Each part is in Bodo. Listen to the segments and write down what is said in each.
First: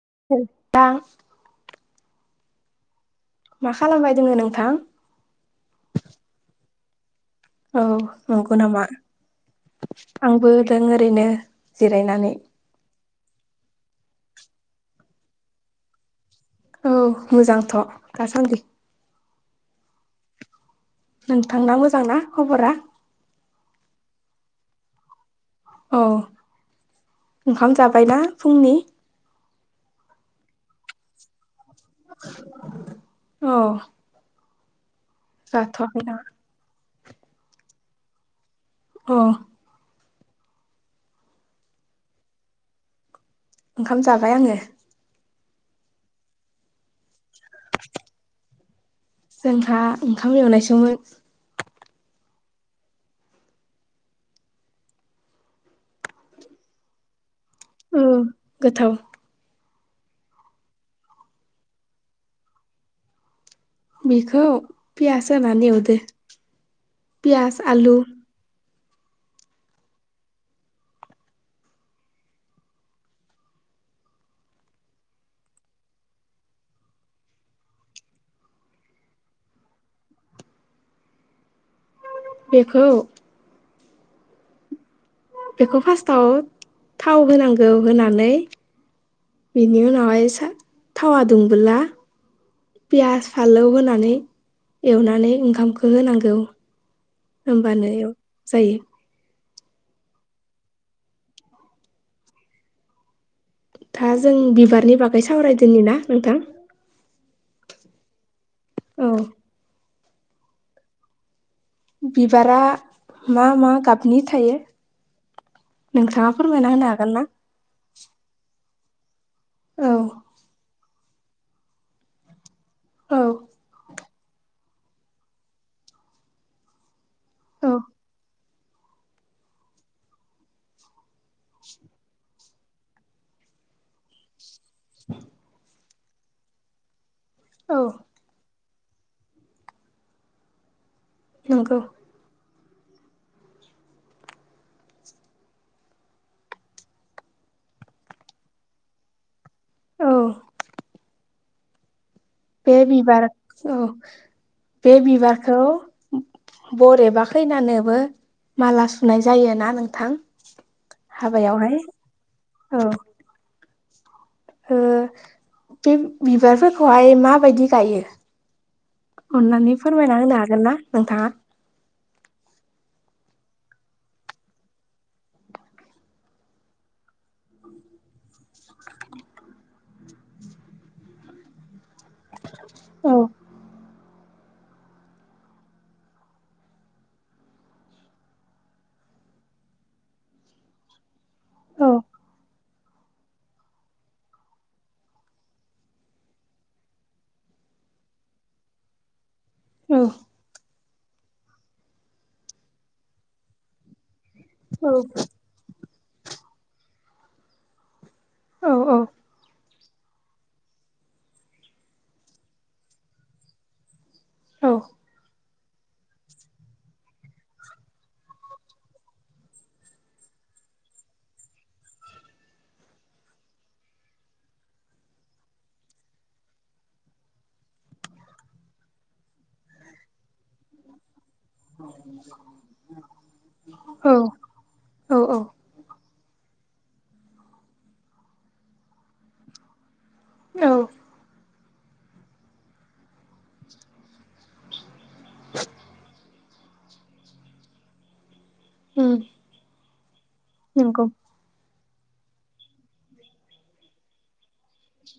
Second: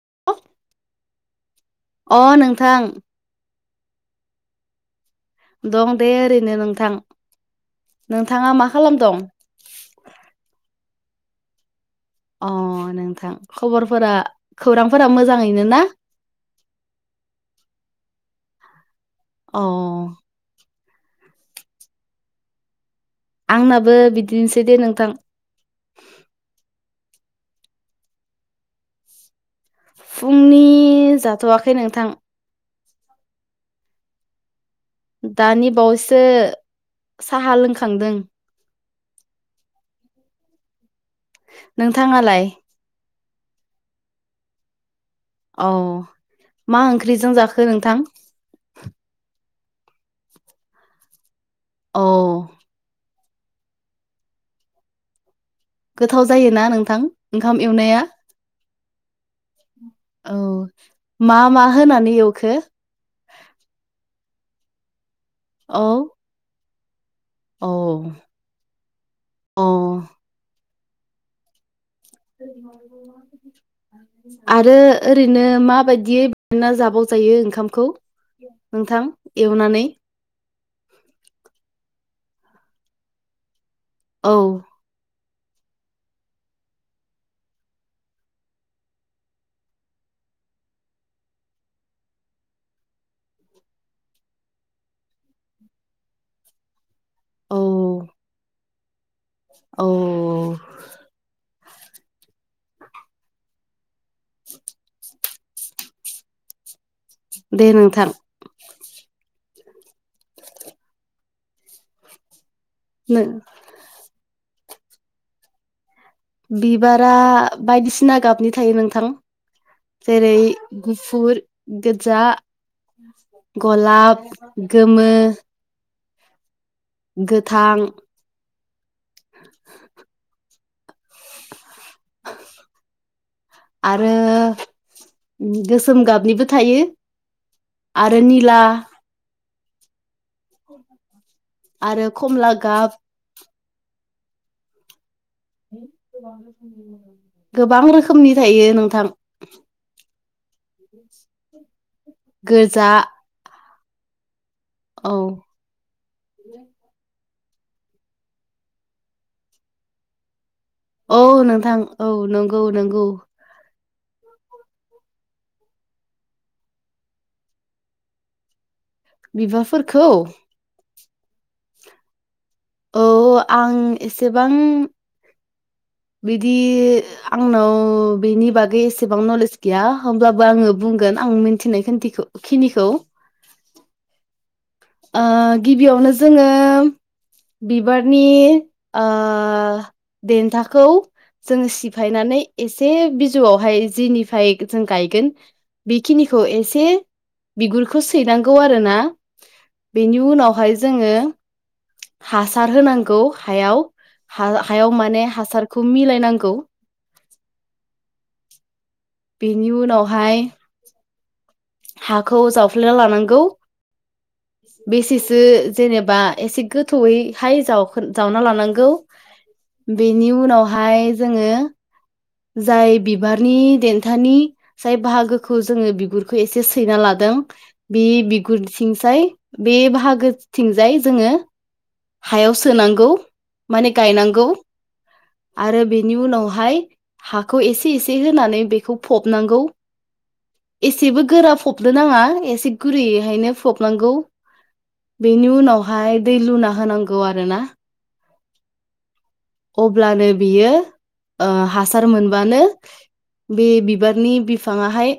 [inaudible] अ नोंथां। मा खालामबाय दोङो नोंथां? दं दे ओरैनो नोंथां। औ नोंथाङा नंगौ मा नामा? खालामदं आंबो दों ओरैनो। जिरायनानै अ नोंथां खबरफोरा खौरांफोरा मोजाङैनो ना? औ मोजांथ' दासान्दि। अ नोंथांना मोजांना खबरा? आंनाबो बिदिनोसै दे नोंथां। औ ओंखाम जाबायना फुंनि? फुंनि जाथ'आखै नोंथां। औ दानि जाथ'वाखै ना बावैसो साहा लोंखांदों। अ नोंथाङालाय? ओंखाम जाबाय आङो। औ मा ओंख्रिजों जाखो नोंथां? जोंहा ओंखाम एवनायसोमोन। अ गोथाव जायोना नोंथां ओंखाम एवनाया? औ गोथाव औ मा मा होनानै एवखो? बिखौ? पियास होनानै औ एवदों। पियाज औ आलु। अ आरो ओरैनो माबादियै एवना जाबाव जा जायो ओंखामखौ नोंथां एवनानै? [inaudible] बेखौ औ बेखौ फार्स्टआव थाव होनांगौ होनानै बेनि उनावहाय सा थावा दुंबोला पियास फालौ होनानै एवनानै ओंखामखौ होनांगौ। औ होमबानो एव जायो। औ था जों बिबारनि बागै सावरायदोनि ना नोंथां। दे नोंथां। औ बिबारा मा मा गाबनि थायो? नोंथाङा फोरमायना होनो हागोन बिबारा ना बायदिसिना गाबनि थायो नोंथां। थां औ जेरै गुफुर, गोजजा औ गलाब, गोमो औ गोथां आरो गोस सोम गाबनिबो थायो औ आरो निला नंगौ आरो खमला गाब गोबां रोखोमनि थायो नोंथां। औ बे गोजा बिबार औ बे औ बिबारखौ बरेबा फैनानैबो माला सुनाय जायोना नोंथां। औ हाबायावहाय नोंथां औ नंगौ औ नंगौ। ओ बे बिबारफोरखौहाय माबायदि गायो? अन्नानै बिबारफोरखौ फोरमायना होनो हागोन ना नोंथाङा? औ आं एसेबां बिदि आंनाव बिनि बागै एसेबां नलेज गैया होमब्लाबो आङो बुं गोन आं मिथिनायखिनथिखौ खिनिखौ औ ओ गिबियावनो जोङो बिबारनि ओ देन्थाखौ जोङो औ सिफायनानै एसे बिजौआवहाय जिनिफ्राय जों गायगोन बेखिनिखौ एसे बिगुरखौ सैनांगौ आरो ना औ बेनि उनावहाय जोङो हासार होनांगौ हायाव हा हायाव औ माने हासारखौ मिलायनांगौ औ औ बिनि उनावहाय हाखौ जावफ्लेना लानांगौ औ बेसेसो जेनेबा एसे गोथौयैहाय जाव-जावना लानांगौ। बेनि उनावहाय जोङो जाय बिबारनि देन्थानि जाय बाहागोखौ जोङो बिगुर खौ एसे सैना लादों बे बिगुरथिंजाय बे बाहागोथिंजाय जोङो हायाव सोनांगौ माने गायनांगौ औ आरो बे बेनि उनावहाय हाखौ एसे एसे होनानै बेखौ फबनांगौ। औ सेबो गोरा फबनो नाङा एसे गुरैयैहायनो फबनांगौ। बेनि उनावहाय दै लुना होनांगौ आरोना। उम अब्लानो बियो नंगौ ओ हासार सार मोनबानो बे बिबारनि बिफाङाहाय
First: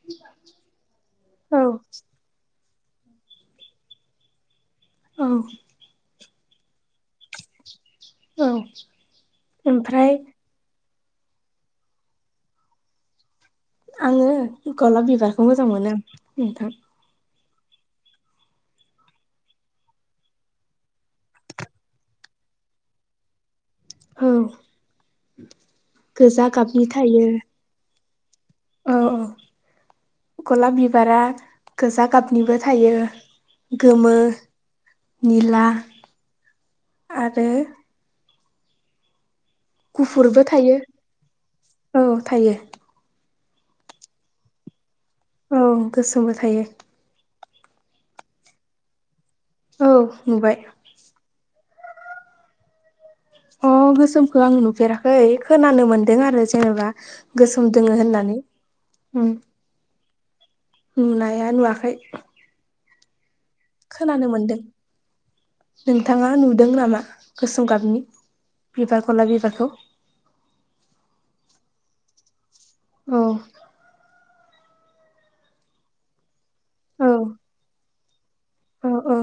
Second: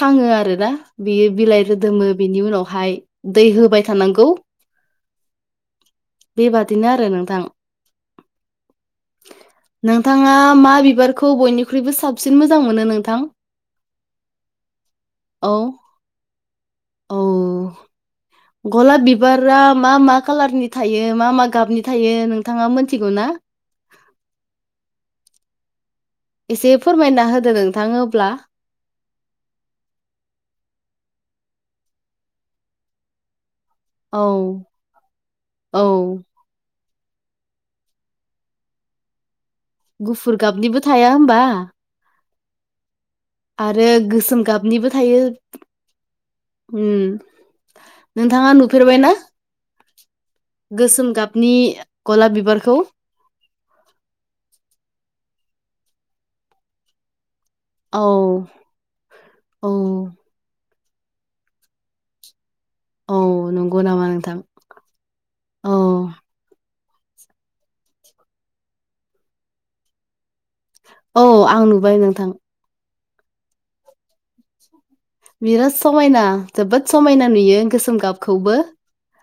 थाङो आरो ना बियो औ बिलाइ रोदोमो बिनि उनाव हाय दै होबाय थानांगौ औ बेबादिनो आरो नोंथां औ ओमफ्राय नोंथाङा मा बिबारखौ बयनिख्रुइबो साबसिन मोजां मोनो नोंथां आङो गलाब बिबारखौ औ मोजां मोनो आं नोंथां अ गलाब बिबारा मा मा खालारनि थायो मा मा गाबनि थायो नोंथाङा मोनथिगौ ना औ गोजा एसे गाबनि फोरमायना थायो होदो नोंथां अब्ला औ औ गलाब बिबारा गोजा गाबनिबो थायो गोमो औ निला औ आरो गुफुर गुफुरबो थायो गाबनिबो थाया होमबा औ थायो आरो गोसोम गाबनिबो थायो औ गोसोमबो थायो उम नोंथाङा नुफेरबायनाा औ नुबाय गोसोम गाबनि गलाब बिबारखौ अह गोसोमखौ आं नुफेराखै खोनानो मोनदों आरो जेनेबा गोसोम दङ औ होननानै औ नुनाया नुवाखै औ नंगौ नामा खोनानो नोंथां मोनदों औ नोंथाङा नुदों नामा गोसोम गाबनि बिबारखौ ला बिबारखौ औ आं नुबाय नोंथां औ बिराद समायना जोबोद औ समायना नुयो गोसोम गाबखौबो औ औ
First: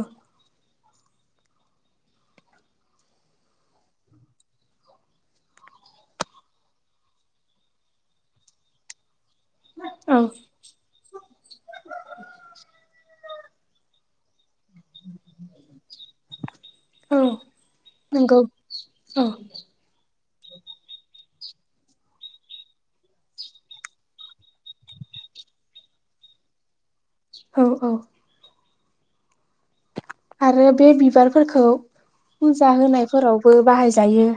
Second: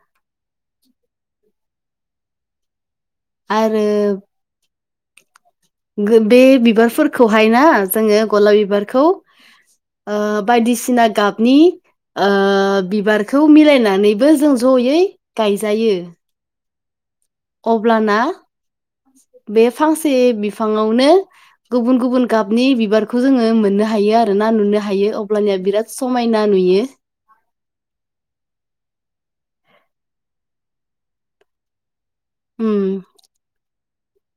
आरो बे बिबारफोरखौहाय ना जोङो गलाब बिबारखौ औ बायदिसिना गाबनि बिबारखौ मिलायनानैबो जों जयै गायजायो औ अब्लाना नंगौ औ बे फांसे से बिफाङावनो गुबुन गुबुन गाबनि बिबारखौ जोङो मोननो हायो आरोना नुनो हायो अब्लानिया बिराद समायना नुयो औ औ आरो बे बिबारफोरखौ फुजा उम होनायफोरावबो बाहायजायो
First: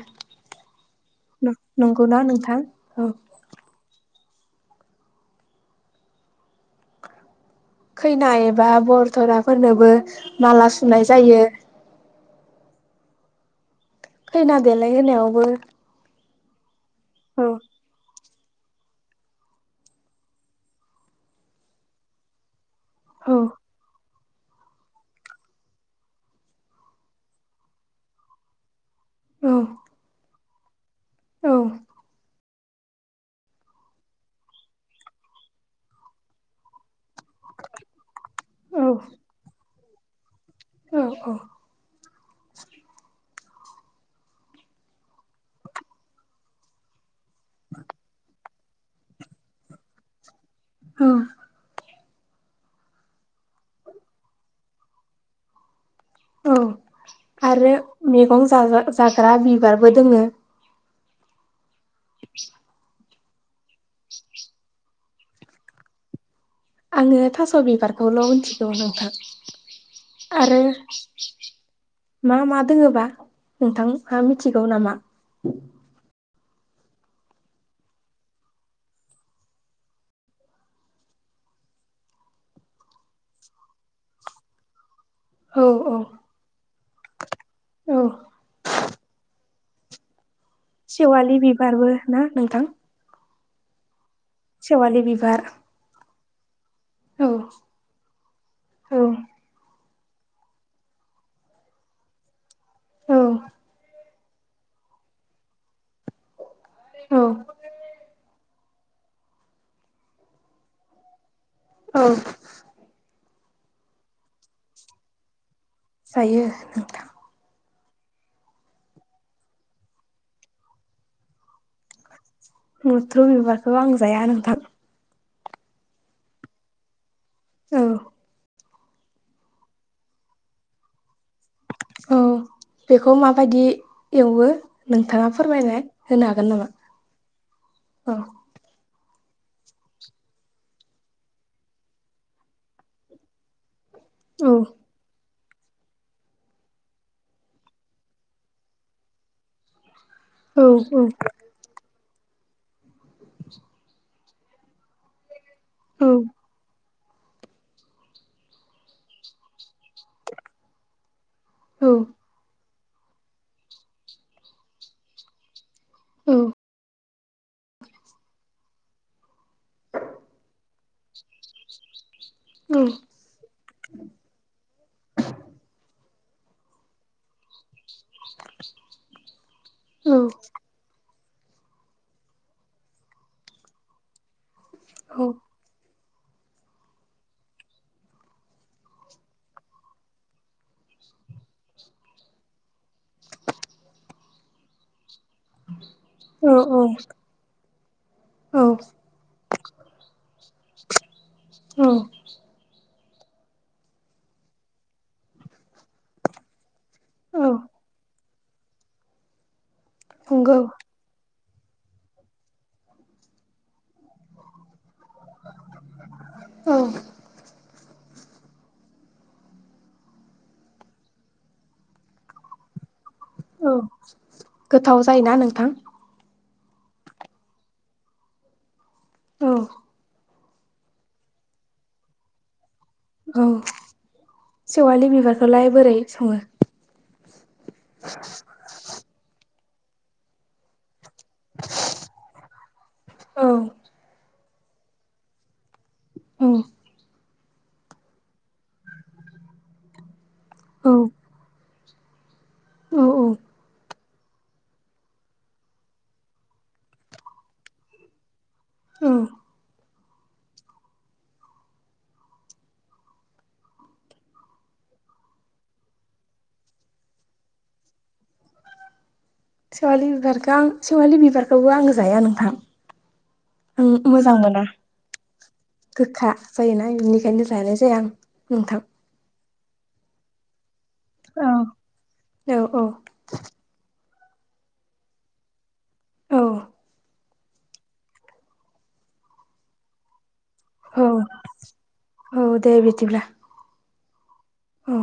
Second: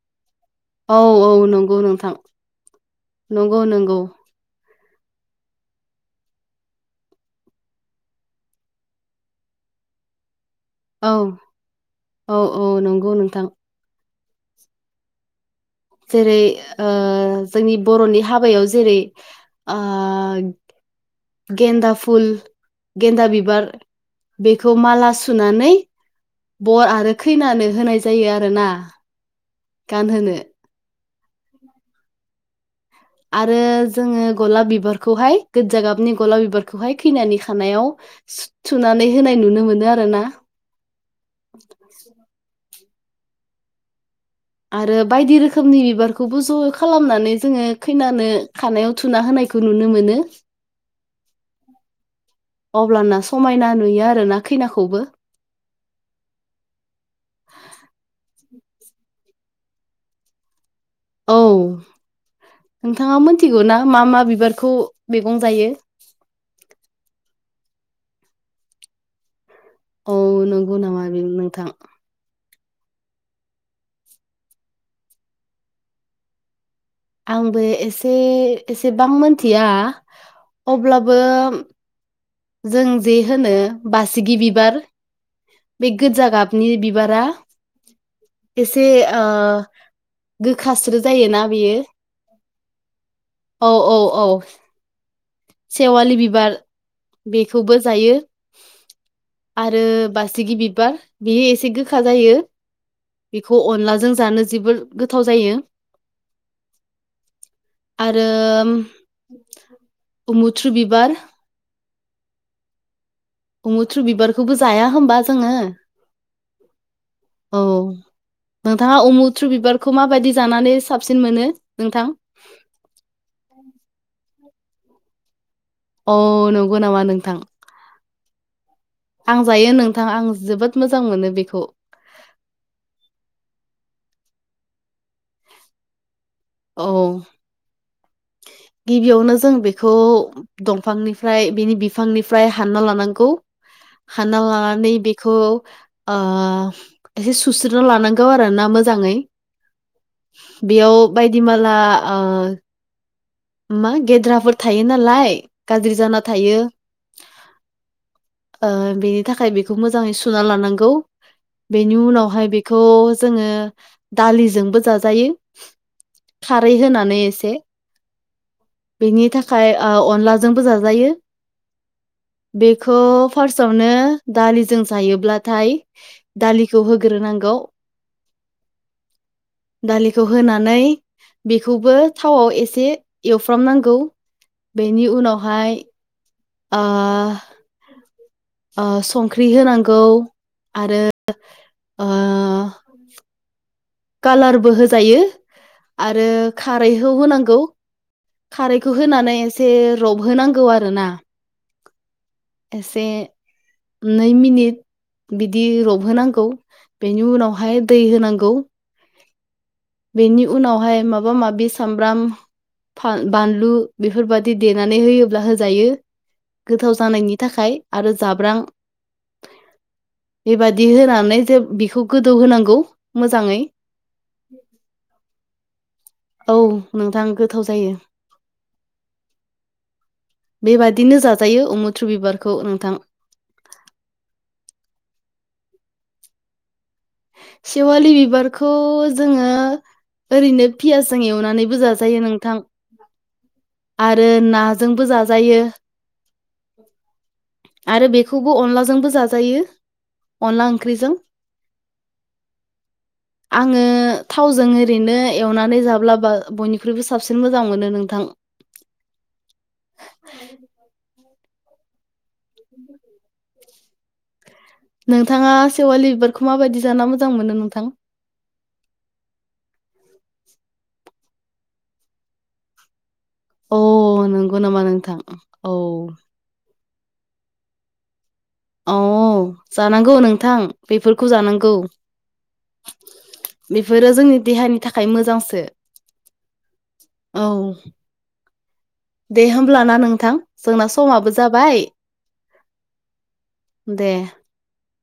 औ औ नंगौ नंगौना नोंथां औ नंगौ नंगौ खैना एबा बरधराफोरनोबो माला सुनाय औ जायो औ औ नंगौ नोंथां खैना देलाय होनायावबो जेरै औ जोंनि बर'नि हाबा हाबायाव जेरै गेन्दा फुल औ गेन्दा बिबार बेखौ माला सुनानै बर आरो खैनानो होनाय जायो आरोना औ गानहोनो औ आरो जोङो गलाब बिबारखौहाय गोजा गाबनि गलाब बिबारखौहाय खैनानि खानायाव औ थुनानै होनाय नुनो मोनो आरो ना औ [inaudible] आरो बायदि रोखोमनि बिबारखौबो ज' खालामनानै जोङो खैनानो खानायाव थुना होनाय खौ नुनो मोनो औ अब्लाना समायना नुयो आरोना खैनाखौबो औ आरो मैगं जाग्रा बिबारबो दङ औ नोंथाङा मिथिगौना मा मा बिबारखौ मैगं जायो आङो थास' बिबारखौल' मिथिगौ नोंथां औ आरो नंगौ नामा बे नोंथां मा मा दङोबा नोंथाङा मिथिगौ नामा आंबो एसे एसेबां मिथिया अब्लाबो जों जे होनो बासिगि बिबार औ बे औ गोजा गाबनि बिबारा औ एसे गोखास्रो सेवालि जायोना बेयो बिबारबो ना नोंथां औ-औ सेवालि बिबार सेवालि बिबार औ बेखौबो जायो औ आरो बासिगि बिबार बेयो एसे गोखा जायो औ बेखौ अनलाजों जानो जोबोर गोथाव जायो औ आरो अ मुथ्रु बिबार औ मुथ्रु बिबारखौबो जाया होमबा जोङो जायो नोंथां औ नोंथाङा उमुथ्रु बिबारखौ माबायदि जानानै साबसिन मोनो नोंथां मुथ्रु बिबारखौ आं जाया नोंथां अ नंगौ नामा नोंथां औ आं जायो नोंथां आं जोबोद मोजां मोनो बेखौ औ बेखौ माबायदि एवो नोंथाङा फोरमायना होनो हागोन नामा औ औ गिबियावनो जों बेखौ दंफांनिफ्राय बेनि बिफांनिफ्राय हानना लानांगौ [inaudible] हानना लानानै बे बेखौ एसे सुस्रोना लानांगौ आरोना मोजाङै औ बेयाव औ बायदि माला मा गेद्राफोर थायो नालाय गाज्रि औ जाना थायो बेनि थाखाय बेखौ मोजाङै सुना लानांगौ औ बेनि उनावहाय बेखौ जोङो दालिजोंबो जाजायो खारै होनानै एसे बेनि थाखाय अनलाजोंबो जाजायो बेखौ फार्स्टआवनो दालिजों जायोब्लाथाय दालिखौ होग्रोनांगौ दालिखौ होनानै बेखौबो थावआव एसे एवफ्रामनांगौ बेनि औ उनावहाय संख्रि होनांगौ आरो कालारबो होजायो आरो औ खारैखौ होनांगौ खारैखौ होनानै एसे रबहोनांगौ आरो ना औ एसे नै मिनिट बिदि रबहोनांगौ बेनि औ उनावहाय दै होनांगौ बेनि नंगौ उनावहाय माबा माबि सामब्राम बानलु बेफोरबादि देनानै देनानै होयोब्ला होजायो औ गोथाव जानायनि थाखाय आरो जाब्रां बेबादि होनानै जे बेखौ गोदौ होनांगौ मोजाङै गोथाव जायोना नोंथां औ नोंथां गोथाव जायो औ बेबायदिनो जाजायो उमुथ्र बिबारखौ नोंथां औ सेवालि बिबारखौलाय बोरै सङो सेवालि बिबारखौ जोङो ओरैनो पियासनि औ आरो नाजोंबो जाजायो [unintelligible] आरो बेखौबो अनलाजोंबो जाजायो औ औ औ आङो थावजों ओरैनो एवनानै जाब्लाबा बयनिख्रुइबो साबसिन मोजां मोनो नोंथां औ [inaudible] नोंथाङा सेवालि बिबारखौ माबायदि जाना मोजां मोनो नोंथां सेवालि बिबारखौ आं सेवालि बिबारखौबो आं जाया नोंथां अ [unintelligible] नंगौ नामा नोंथां औ बिनिखायनो जानाय जाया आं नोंथां औ जानांगौ नोंथां बेफोरखौ औ जानांगौ औ औ बेफोरो जोंनि देहानि थाखाय मोजांसो औ औ दे होमब्लाना नोंथां जोंना औ समाबो जाबाय औ दे बिदिब्ला दे औ